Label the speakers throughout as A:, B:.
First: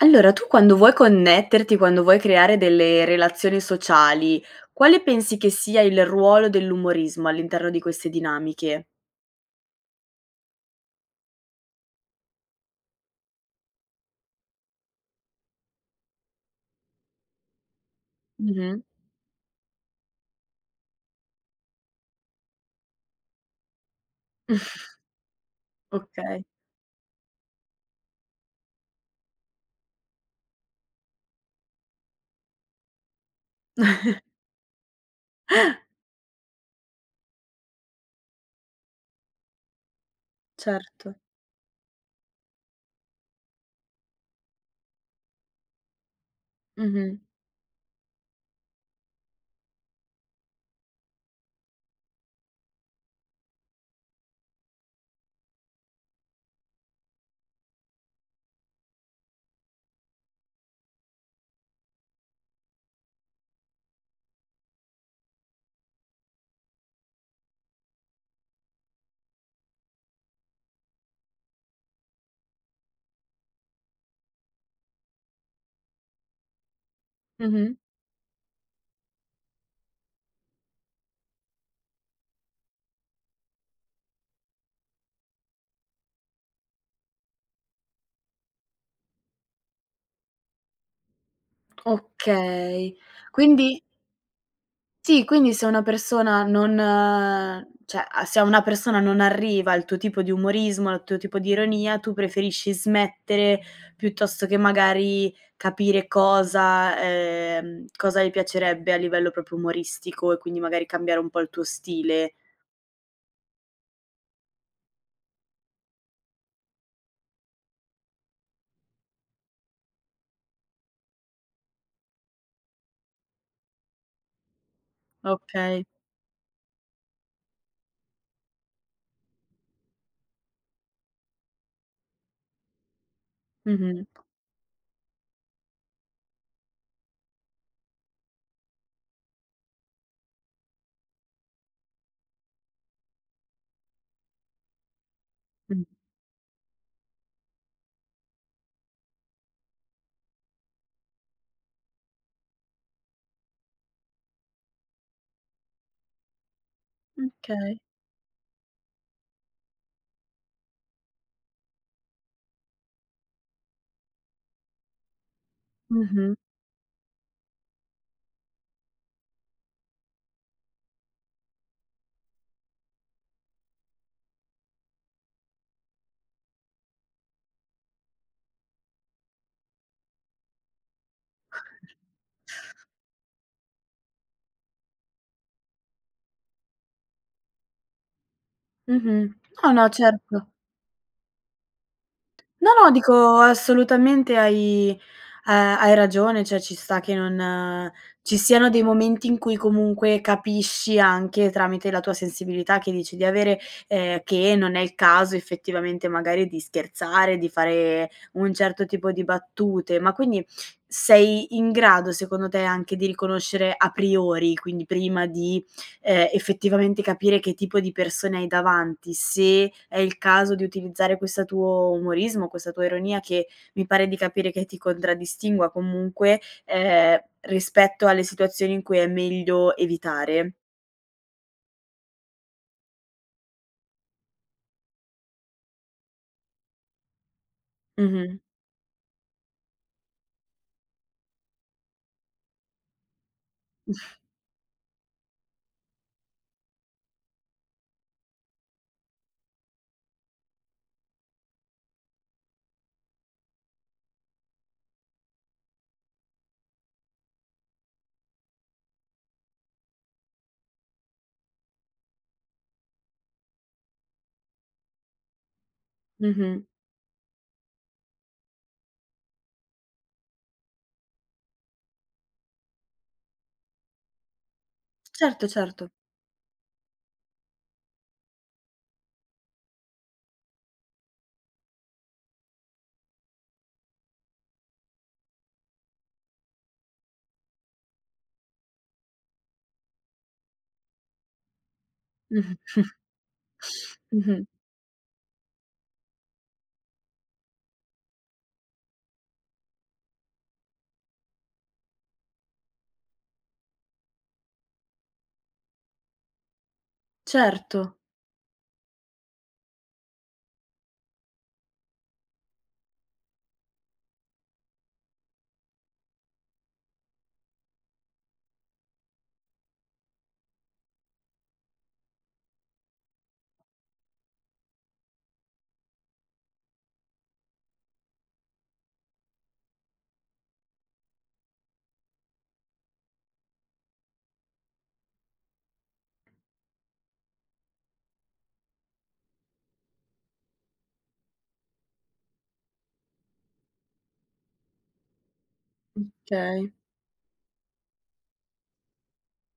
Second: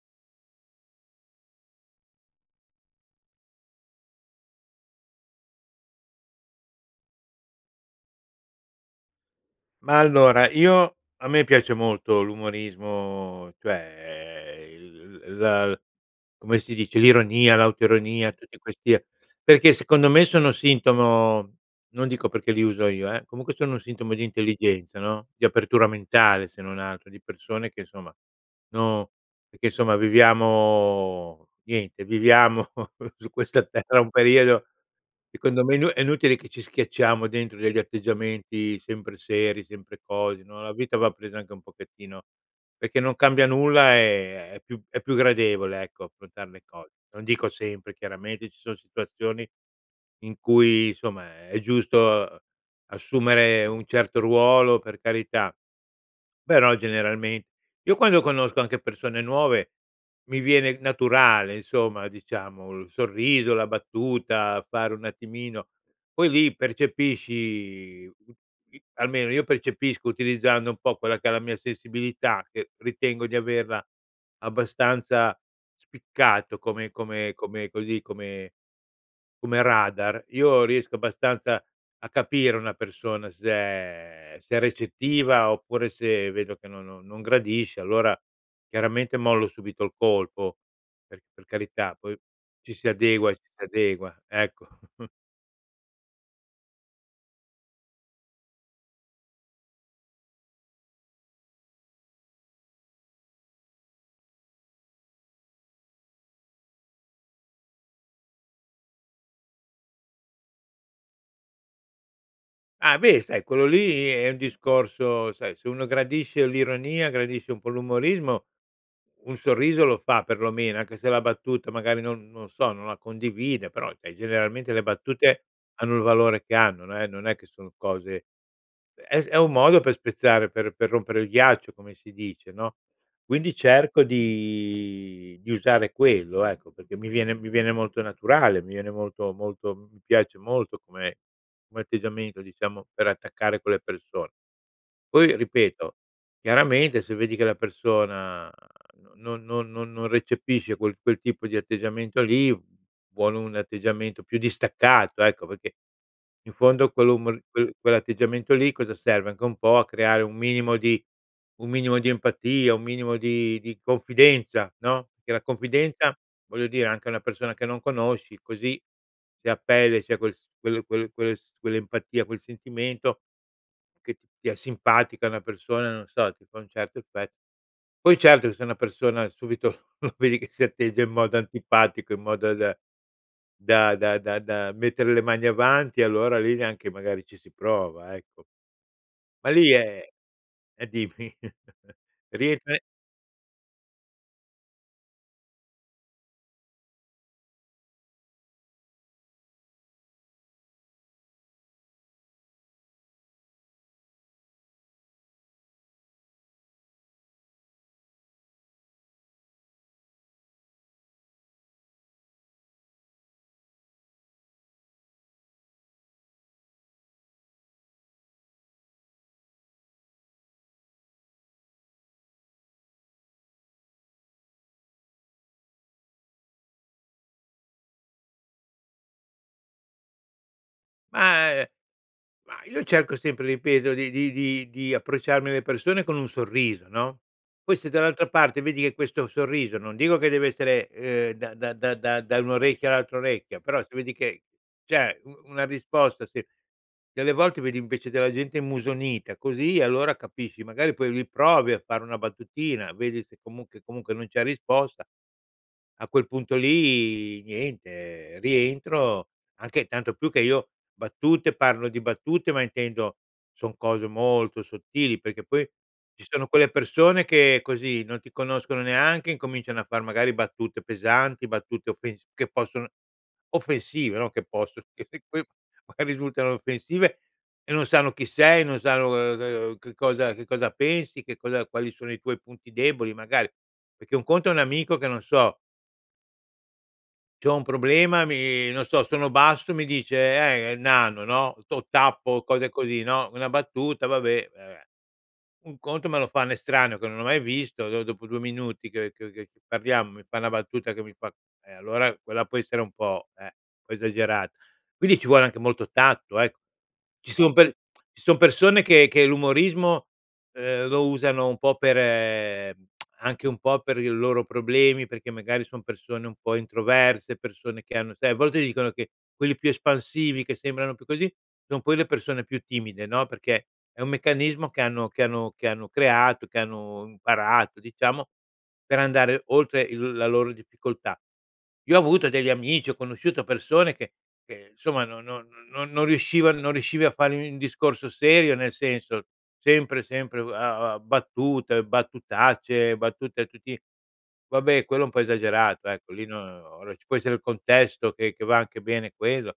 A: Allora, tu quando vuoi connetterti, quando vuoi creare delle relazioni sociali, quale pensi che sia il ruolo dell'umorismo all'interno di queste dinamiche?
B: Ma, allora, io a me piace molto l'umorismo, cioè il l la come si dice l'ironia, l'autoironia, tutti
A: Mh-mh.
B: questi, perché, secondo me, sono sintomo non dico perché li uso io, eh, comunque, sono sintomo di intelligenza, no, di apertura
A: Okay.
B: mentale, se non altro di persone che insomma no perché, insomma, viviamo niente, viviamo su questa terra un periodo, secondo me, inu è inutile che ci schiacciamo dentro degli atteggiamenti sempre seri, sempre cose, no, la vita va
A: Certo.
B: presa anche un pochettino perché non cambia nulla, ehm, è più è più gradevole, ecco, affrontar le cose.
A: Mh-mh.
B: Non dico sempre. Chiaramente, ci son situazioni in cui insomma, è giusto, uhm, assumere un certo ruolo, per carità, però generalme io, quando conosco anche persone nuove, mi viene naturale, insomma, diciamo, il sorriso, la battuta, fare un attimino poi lì percepisci i almeno, io percepisco, utilizzando un po' quella che è la mia sensibilità, che ritengo di averla abbastanza spiccato come come come
A: Mh-mh.
B: così come come radar. Io riesco abbastanza a capire una persona se è se è recettiva oppure se vedo che no non gradisce, allora, chiaramente, mollo subito il colpo per c per carità. Poi, ci si
A: Okay,
B: adegua e ci si
A: quindi
B: adegua, ecco.
A: Sì, quindi se una persona non cioè, a se a una persona non arriva il tuo tipo di umorismo, il tuo tipo di ironia, tu preferisci smettere piuttosto che, magari, capire cosa, ehm, cosa gli piacerebbe a livello proprio umoristico e, quindi, magari, cambiare un po' il tuo stile.
B: Ah, beh, sai, quello lì è il discorso sai, se uno gradisce l'ironia, gradisce un po' l'umorismo, un sorriso lo fa perlomeno, anche se la battuta, magari, non non so, non la condivide, però, cioè, generalmente, le battute
A: Okay.
B: hanno il valore che hanno. Non è non è che sono cose è è un modo per spezzare, per per rompere il ghiaccio, come si dice, no, quindi cerco
A: Mh-mh.
B: di di usare quello, ecco, perché mi viene mi viene molto naturale, mi viene molto molto mi piace molto come come atteggiamento, diciamo, per attaccare quelle persone. Poi,
A: Mh.
B: ripeto, chiaramente, se vedi che la persona non non non non recepisce quel quel tipo di atteggiamento lì, vuole un atteggiamento più distaccato, ecco, perché, in fondo, quel umor quel
A: Okay.
B: quell'atteggiamento lì cosa serve? Anche un po' a creare un minimo di un minimo di empatia, un minimo di di confidenza, no, che la confidenza,
A: Mh-mh.
B: voglio dire, anche a una persona che non conosci, così, se a pelle ,c'è quel s quel quel quel s quell'empatia, quel sentimento che ti è simpatica una persona, non so, ti fa un certo effetto. Poi, certo, che se una persona, subito, vedi che si atteggia in modo antipatico, in modo d da da da-da da mettere le mani avanti, allora lì neanche, magari, ci si prova, ecco.
A: Mh-mh.
B: Ma lì
A: No, no,
B: è
A: certo.
B: eh, dimmi,
A: No,
B: rientra
A: no, dico, assolutamente hai, ehm, hai ragione cioè ci sta che non ci siano dei momenti in cui, comunque, capisci anche tramite la tua sensibilità, che dici di avere, ehm, che non è il caso, effettivamente, magari, di scherzare, di fare un certo tipo di battute. Ma, quindi, sei in grado, secondo te, anche di riconoscere a priori, quindi prima di, ehm, effettivamente capire che tipo di persone hai davanti, se è il caso di utilizzare questa tuo umorismo, questa tua ironia, che mi pare di capire che ti contraddistingua comunque, ehm, rispetto alle situazioni in cui è meglio evitare?
B: Ma ehm, ma io cerco sempre, ripeto, di di di di approcciarmi alle persone con un sorriso, no, poi, se dall'altra
A: Mh-mh.
B: parte vedi che questo sorriso non dico che deve essere, ehm, da da da da da un orecchio all'altro orecchio però, se vedi che, cioè, u una risposta se delle volte vedi, invece, della gente immusonita, così, allora, capisci. Magari, poi, lì, provi a fare una battutina, vedi se comunque comunque non c'è risposta. A quel punto lì, niente, rientro, anche tanto più che io battute parlo di battute, ma intendo son cose molto sottili perché poi ci sono
A: Mh-mh.
B: quelle persone che così non ti conoscono neanche, incominciano a far, magari, battute pesanti, battute offens che possono offensive no, che possono, che p poi,
A: Certo, certo.
B: magari risultano offensive e non sanno chi sei, non sanno, uhm, uhm, che cosa che cosa pensi, che cosa quali sono i tuoi punti deboli, magari. Perché un conto è un amico che, non so c'ho un problema mi non so, sono basso, mi dice: "Eh, nano", no, o tappo
A: Mh-mh.
B: cose così, no, una battuta,
A: Mh-mh.
B: vabbè, vabbè, un conto, me lo fa un estraneo che non ho mai visto, dopo 2 minuti che che che parliamo, mi fa una battuta che mi fa e, allora, quella può essere un po', eh, un po' esagerato. Quindi ci vuole anche molto tatto, ecco. Ci son per
A: Certo.
B: ci son persone che che l'umorismo, ehm, lo usano un po' per ehm, anche un po' per il loro problemi perché, magari, son persone un po' introverse, persone che hanno sai, a volte dicono che quelli più espansivi che sembrano più così, son quelle persone più timide, no, perché è un meccanismo che hanno che hanno che hanno creato, che hanno imparato, diciamo, per andare oltre il la loro difficoltà. Io ho avuto degli amici, ho conosciuto persone che che, insomma, no no non non riusciva non riuscivi a fare un discorso serio. Nel senso, sempre, sempre, uhm, a a battute, battutacce, battute a tutti vabbè, quello è un po' esagerato, ecco. Lì no uhm,
A: Okay.
B: ora ci può essere il contesto che che va anche bene quello.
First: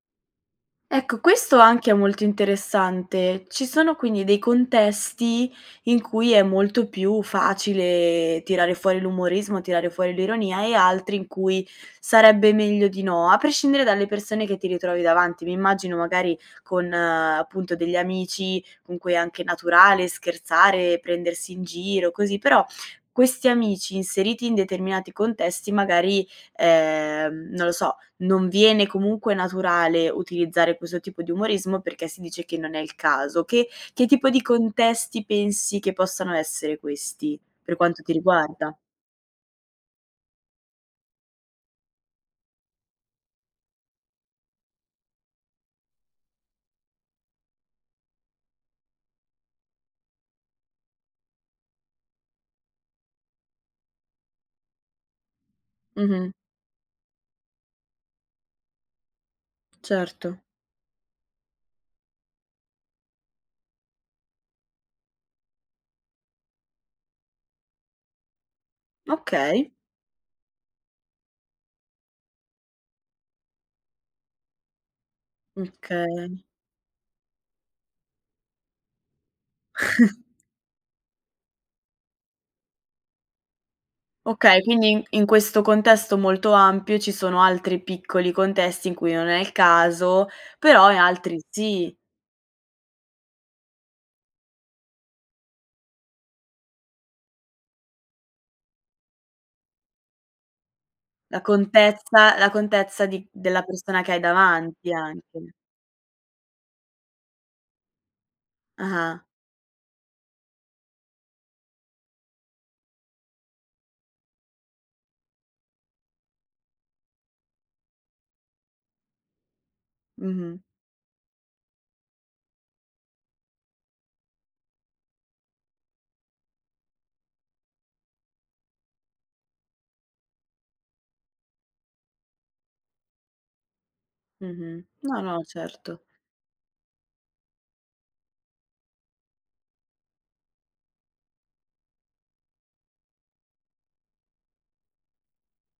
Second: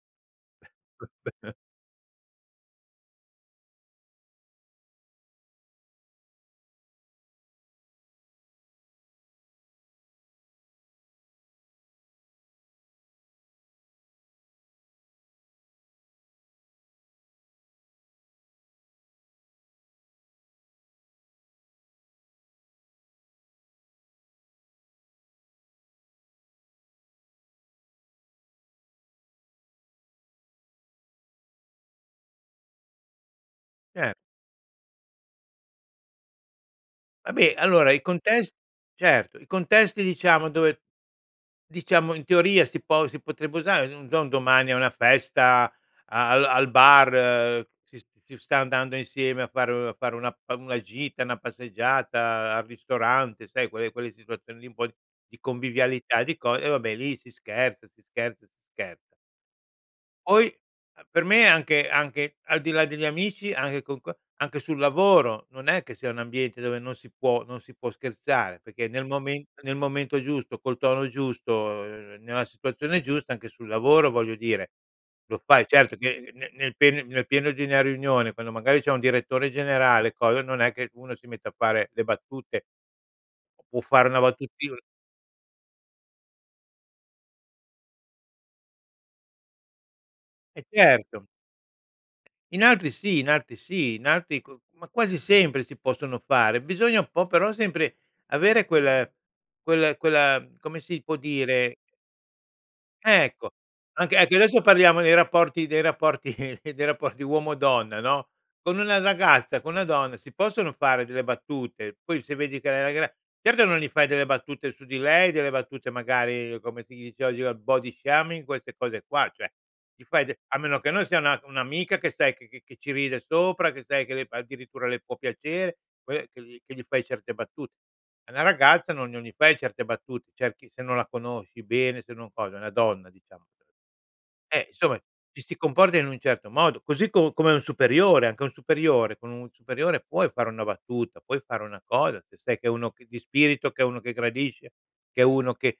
A: Ecco, questo anche è molto interessante. Ci sono, quindi, dei contesti in cui è molto più facile tirare fuori l'umorismo, tirare fuori l'ironia e altri in cui sarebbe meglio di no, a prescindere dalle persone che ti ritrovi davanti. Mi immagino, magari, con, appunto, degli amici con cui è anche naturale scherzare, prendersi in giro, così. Però, questi amici, inseriti in determinati contesti, magari, ehm, non lo so, non viene comunque naturale utilizzare questo tipo di umorismo perché si dice che non è il caso. Che che
B: Cer
A: tipo di contesti pensi che possano essere questi,
B: Vabbè,
A: per
B: allora, i
A: quanto ti
B: contes
A: riguarda?
B: certo, i contesti, diciamo, dove diciamo, in teoria, si po si potrebbe usare, non so, un domani a una festa, al al bar, si si sta andando insieme a fare a fare una pa una gita, una passeggiata, al ristorante, sai, quelle quelle situazioni lì un po' di convivialità
A: Mh-mh.
B: di co ehm, vabbè, lì, si scherza, si scherza, si scherza.
A: Certo.
B: Poi, uhm, per me anche anche, al di là degli amici anche con qua anche sul lavoro, non è che sia un ambiente dove non si può non si può scherzare perché nel mome
A: Okay.
B: nel momento giusto, col tono giusto, uhm, nella situazione giusta, anche sul lavoro, voglio dire, lo fai. Certo che
A: Okay.
B: ne nel pene nel pieno di una riunione, quando, magari, c'è un direttore generale coso, non è che uno si mette a fare le battute. Può fare una
A: Okay,
B: battuti
A: quindi in questo contesto molto ampio, ci sono altri piccoli contesti in cui non è il caso,
B: Eh
A: però
B: certo.
A: altri sì.
B: In altri sì, in altri sì. In altri co ma quasi sempre si possono fare. Bisogna un po', però, sempre avere quel quel quella, come si può dire
A: L'accortezza l'accortezza, di
B: Ecco,
A: della persona che
B: anche
A: hai
B: anche adesso
A: davanti,
B: parliamo dei
A: anche.
B: rapporti dei rapporti dei rapporti uomo-donna no, con una
A: Ah-ah.
B: ragazza, con una donna si possono fare delle battute. Poi se vedi che uhm, la gra certo che non gli fai delle battute su di lei, delle battute, magari, come si dice oggi, al body shaming, queste cose qua, cioè gli fai de a
A: Mh-mh.
B: meno che non sia una un'amica che sai che che ci ride sopra, che sai che le fa addirittura le può piacere. Poi, che gli che gli fai certe battute. Ad una ragazza non non gli fai certe battute. Cerchi se non la conosci bene, se non cosa. È una donna, diciamo. Eh,
A: Mh-mh,
B: insomma,
A: no,
B: ci
A: no,
B: si comporta
A: certo.
B: in un certo modo, così co come a un superiore. Anche un superiore con un superiore, puoi fare una battuta, puoi fare una cosa, se sai che è uno che di spirito, che è uno che gradisce, che è uno che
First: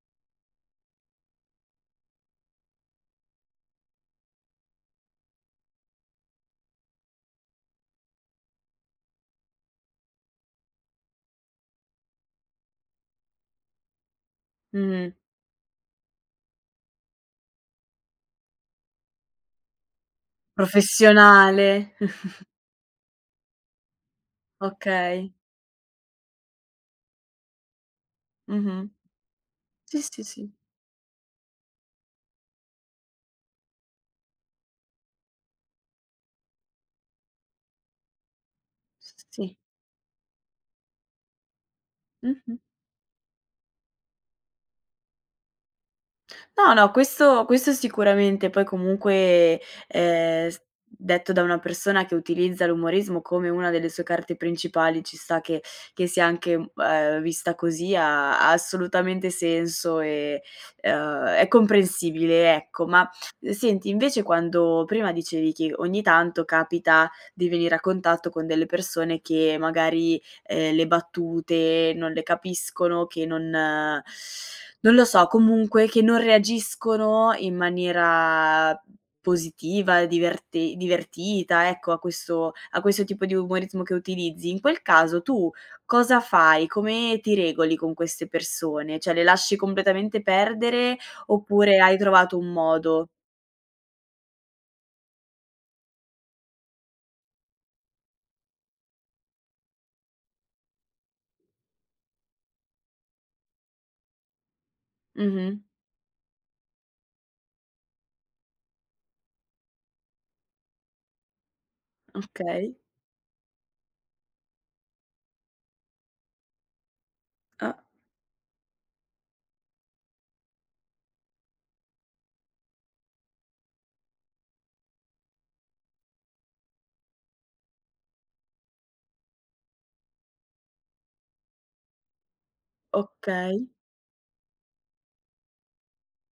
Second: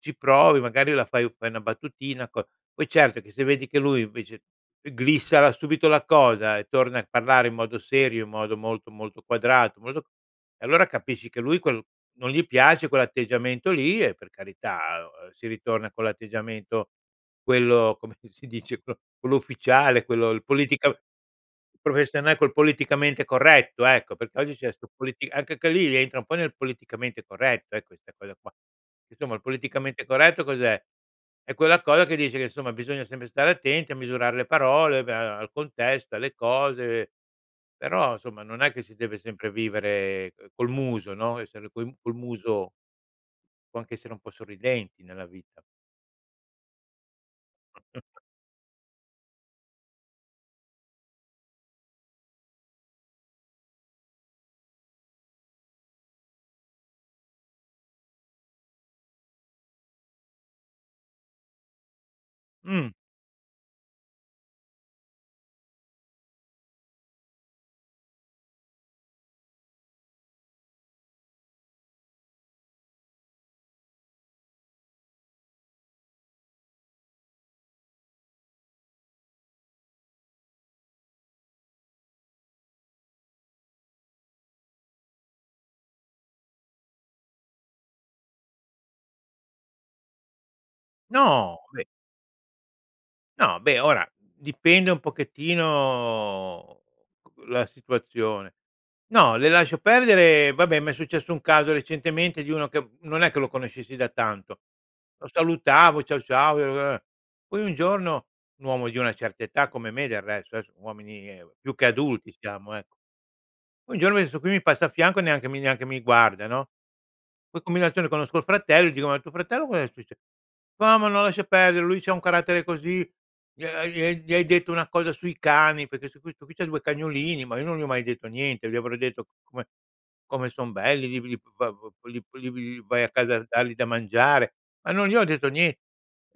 B: ci provi, magari la fai fai una battutina co poi, certo, che se vedi che lui, invece, eclissa subito la cosa e torna a parlare in modo serio, in modo molto, molto quadrato, molto e, allora, capisci che lui quel non gli piace quell'atteggiamento lì e, per carità,
A: Mh.
B: uhm, si ritorna con l'atteggiamento quello, com'è che si dice, pro quello ufficiale, quello il politica
A: Professionale.
B: professiona col politicamente corretto, ecco, perché oggi c'è sto
A: Okay.
B: politica anche che lì, entra un po' nel politicamente corretto, eh, questa cosa qua.
A: Mh-mh.
B: Insomma, il
A: Sì,
B: politicamente
A: sì,
B: corretto
A: sì.
B: cos'è? È quella cosa che dice che, insomma, bisogna sempre stare attenti a misurare le parole, beh, uhm, al contesto, alle cose, però, insomma, non è che si
A: S
B: deve sempre
A: sì.
B: vivere, uhm, col muso, no, essere co col
A: Mh-mh.
B: muso. Può anche essere un po' sorridenti nella vita.
A: No, no questo questo sicuramente. Poi, comunque, ehm, s detto da una persona che utilizza l'umorismo come una delle sue carte principali, ci sta che che sia anche, mhmm, ehm, vista così. Ha ha assolutamente senso e, ehm, è comprensibile, ecco.
B: Mh.
A: Ma, senti, invece, quando prima dicevi che, ogni tanto, capita di venire a contatto con delle persone che, magari, ehm, le battute non le capiscono, che non non lo so, comunque, che non reagiscono in maniera positiva, diverte divertita, ecco, a questo a questo tipo di umorismo che utilizzi. In quel caso, tu cosa fai? Come ti regoli con queste persone? Cioè, le lasci completamente perdere
B: No,
A: oppure
B: beh
A: hai trovato un modo?
B: No, beh, ora, dipende un pochettino la situazione. No, le lascio perdere vabbè, m'è successo un caso recentemente di uno che non è che lo conoscessi da tanto. Lo
A: Mh-mh.
B: salutavo "ciao, ciao", [unintelligible] poi un giorno un uomo di una certa età, come me del resto. Son uomini ehm, più che adulti siamo,
A: Okay.
B: ecco. Un giorno questo qui mi passa a fianco, neanche mi neanche mi guarda, no, poi
A: Ah.
B: combinazione conosco il fratello e dico: "Ma tuo fratello, cos'è succe" "No, ma no, lascia perdere, lui c'ha un carattere così. Gli ha gli gli hai detto una cosa sui cani". Perché sto qui sto qui c'ha 2 cagnolini, ma io non gli ho mai detto niente. Gli avrò detto: "Come come son belli! Li li [unintelligible] li li v vai a casa a
A: Okay.
B: dargli da mangiare", ma non gli ho detto nie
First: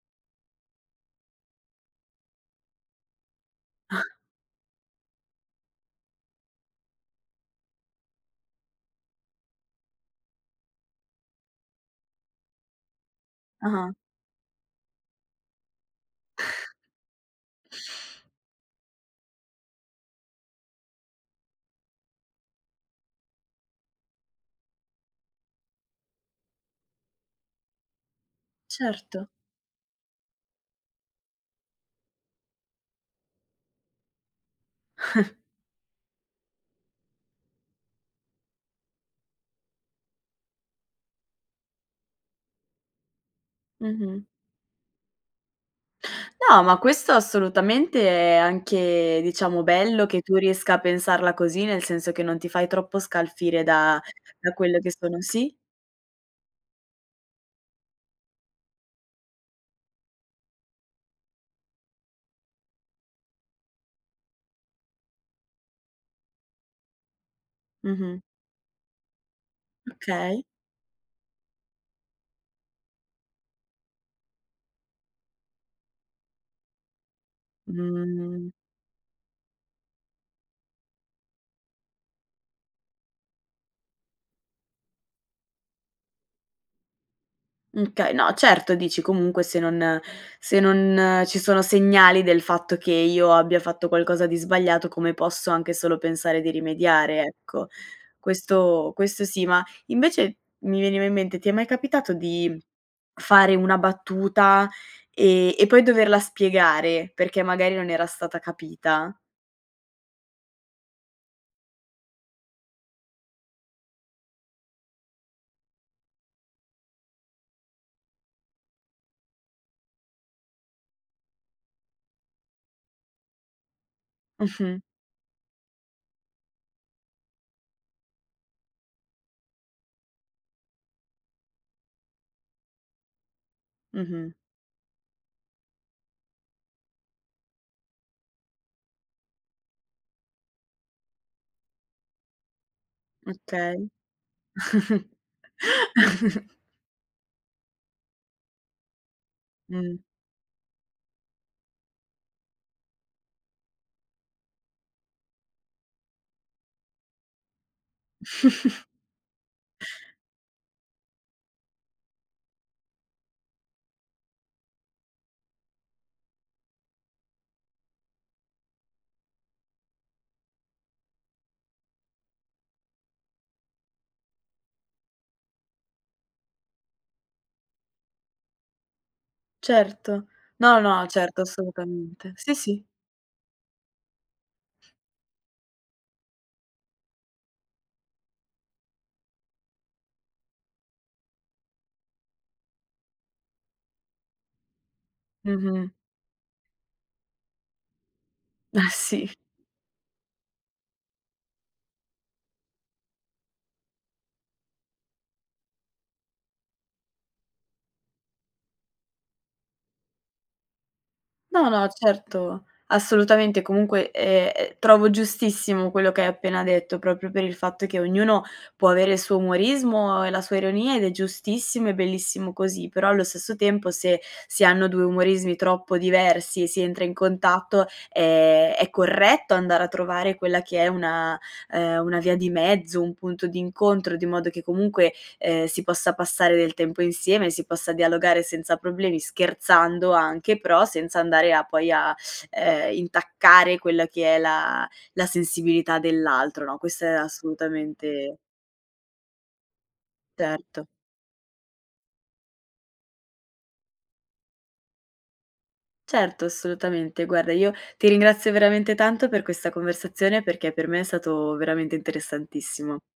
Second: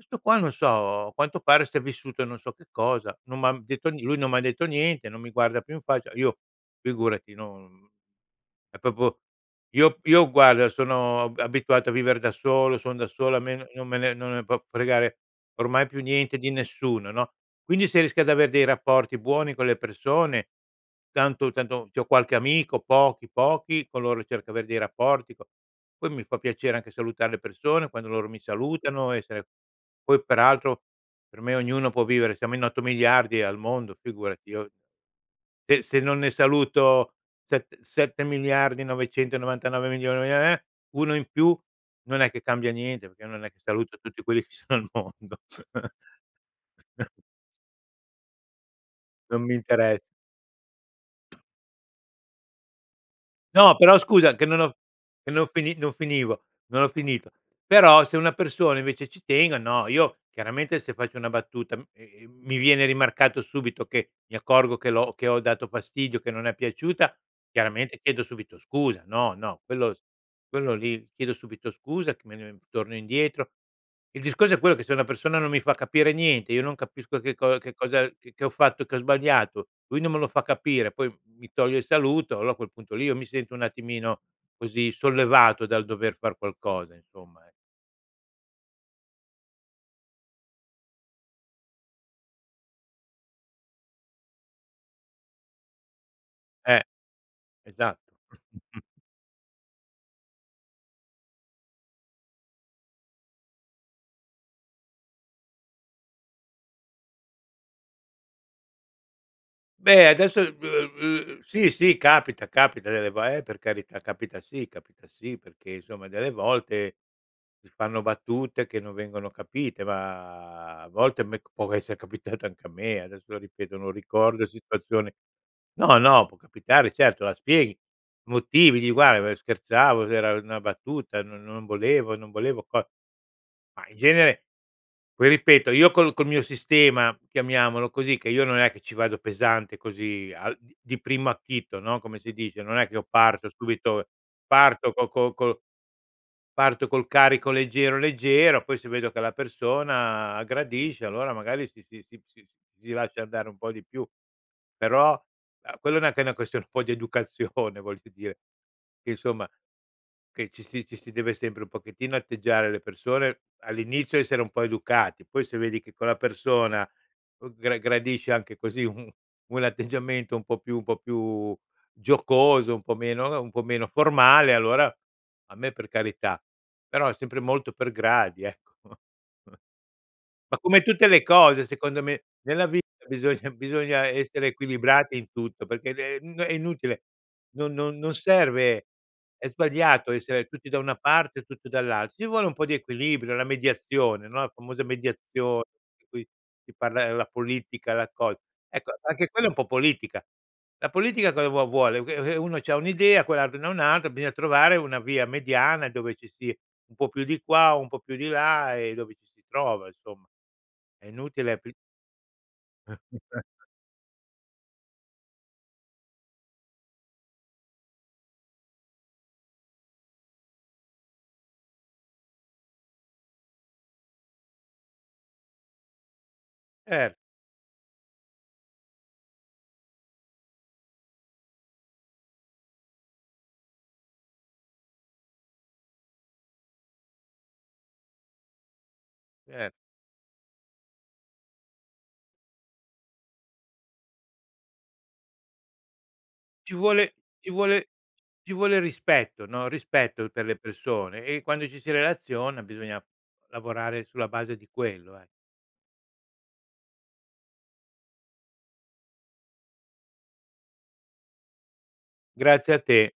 B: questo qua, non so, a quanto pare si è vissuto non so che cosa, non m'ha detto nie lui non m'ha detto niente, non mi guarda più in faccia. Io, figurati no è proprio io io, guarda, sono a abituato a vivere da solo, son da solo, a me non
A: Ah-ah.
B: me ne non ne può fregare ormai più niente di nessuno, no, quindi se rischi ad avere dei rapporti buoni con le persone tanto tanto c'ho qualche amico, pochi, pochi, coloro certo, avere dei rapporti po poi mi fa piacere, anche salutare le persone, quando loro mi salutano,
A: Certo.
B: essere poi, peraltro, per me ognuno può vivere, siamo in 8 miliardi al mondo, figurati. Io se se non ne saluto set 7 miliardi, 999 milioni, ehm, eh! Uno in più non è che cambia niente perché non è che saluto
A: Mh-mh.
B: tutti quelli che sono al mondo.
A: No, ma questo, assolutamente, è anche,
B: Non mi
A: diciamo,
B: interes
A: bello che tu riesca a pensarla così. Nel senso che non ti fai troppo scalfire
B: No, però,
A: da
B: scusa, che
A: da
B: non ho
A: quello che sono
B: che no
A: sì?
B: fini non finivo, non ho finito. Però se una persona, invece, ci tengo, no, io chiaramente, se faccio una battuta, e, mhmm, mi viene rimarcato subito che mi accorgo che l'ho che ho dato fastidio, che non è piaciuta, chiaramente,
A: Mh-mh.
B: chiedo subito scusa. No, no, quello s
A: Okay.
B: quello lì chiedo subito scusa, che me torno indietro. Il discorso è quello che se una persona non mi fa capire niente, io non capisco che cosa che cosa che
A: Mh.
B: ho fatto che ho sbagliato. Lui non me lo fa capire, poi mi toglie il saluto, allora, a quel punto lì, io mi sento un attimino così sollevato dal dover far qualcosa, insomma, e
A: Mh, okay no, certo, dici comunque se non se non ci sono segnali del fatto che io abbia fatto qualcosa di sbagliato, come posso anche solo pensare di
B: Eh,
A: rimediare, ecco?
B: esatto.
A: Questo questo sì. Ma, invece, mi veniva in mente ti è mai capitato di fare una battuta e e poi doverla spiegare perché, magari, non era stata capita?
B: Beh adesso b uhm, uhm, sì, sì capita. Capita delle vo eh, per carità, capita sì, capita sì perché, insomma, delle volte, si fanno battute che non vengono capite, ma, a volte, a me c può essere capitato anche a me. Adesso, lo ripeto, non ricordo
A: Mh-mh.
B: situazione. No, no può capitare. Certo, la spieghi, motivi, dì: "Guarda, ehm, scherzavo. D era una battuta, non non volevo. Non volevo fa" ma, in
A: Mh-mh.
B: genere poi, ripeto, io col col mio sistema, chiamiamolo così che io non è che ci vado pesante così al di primo acchito, no, come si dice. Non è che io parto
A: Okay.
B: subito parto co co co parto col carico leggero, leggero, poi, se vedo che la
A: Mh.
B: persona gradisce, allora, magari, si si si si si lascia andare un po' di più, però, uhm, quello neanche è una questio poi d'educazione, voglio dire, che, insomma che ci si ci si deve sempre un pochettino atteggiare alle persone all'inizio, essere un po' educati, poi se vedi che quella persona, uhm, gra gradisce anche così u un atteggiamento un po' più un po' più giocoso, un po' meno uhm, un po' meno formale, allora a me per carità. Però sempre molto per gradi, ecco.
A: Certo.
B: Ma
A: No,
B: come tutte
A: no,
B: le
A: certo,
B: cose, secondo me,
A: assolutamente. Sì
B: nella
A: sì.
B: vita bisogna bisogna essere equilibrati in tutto perché ne n è inutile, no non non serve, è sbagliato essere tutti da una parte o tutti dall'altra. Ci vuole un po' di equilibrio, la mediazione, no, la famosa mediazio
A: Mh-mh.
B: di cui si parla nella politica, la cosa.
A: Eh
B: Ecco, anche
A: sì.
B: quella è un po' politica. La politica cosa vuo vuole? Che, ehm, uno c'ha un'idea, quell'altro ne ha un'altra, bisogna trovare una via mediana dove ci si un po' più di qua, un po' più di là e dove ci si trova, insomma. È inutile
A: No,
B: pri
A: no, certo. assolutamente. Comunque, ehm, è trovo giustissimo quello che hai appena detto, proprio per il fatto che ognuno può avere il suo umorismo e la sua ironia ed è giustissimo e bellissimo così, però, allo stesso tempo, se si hanno 2 umorismi troppo diversi, si entra
B: Cer
A: in contatto, ehm, è corretto andare a trovare quella che è una ehm, una via di mezzo, un punto d'incontro, di modo che, comunque, ehm, si possa passare del tempo insieme, si possa dialogare senza problemi,
B: Cer
A: scherzando anche, però senza andare a poi a, ehm, intaccare quella che è la la sensibilità dell'altro
B: Ci
A: no, questa è
B: vuole ci vuole
A: assolutamente
B: ci vuole rispetto, no, rispetto per le
A: Certo.
B: persone e, quando ci si relaziona, bisogna lavorare sulla base di quello, eh.
A: Certo, assolutamente. Guarda, io ti ringrazio veramente tanto per questa conversazione perché per me è stato veramente
B: Grazie a
A: interessantissimo.
B: te!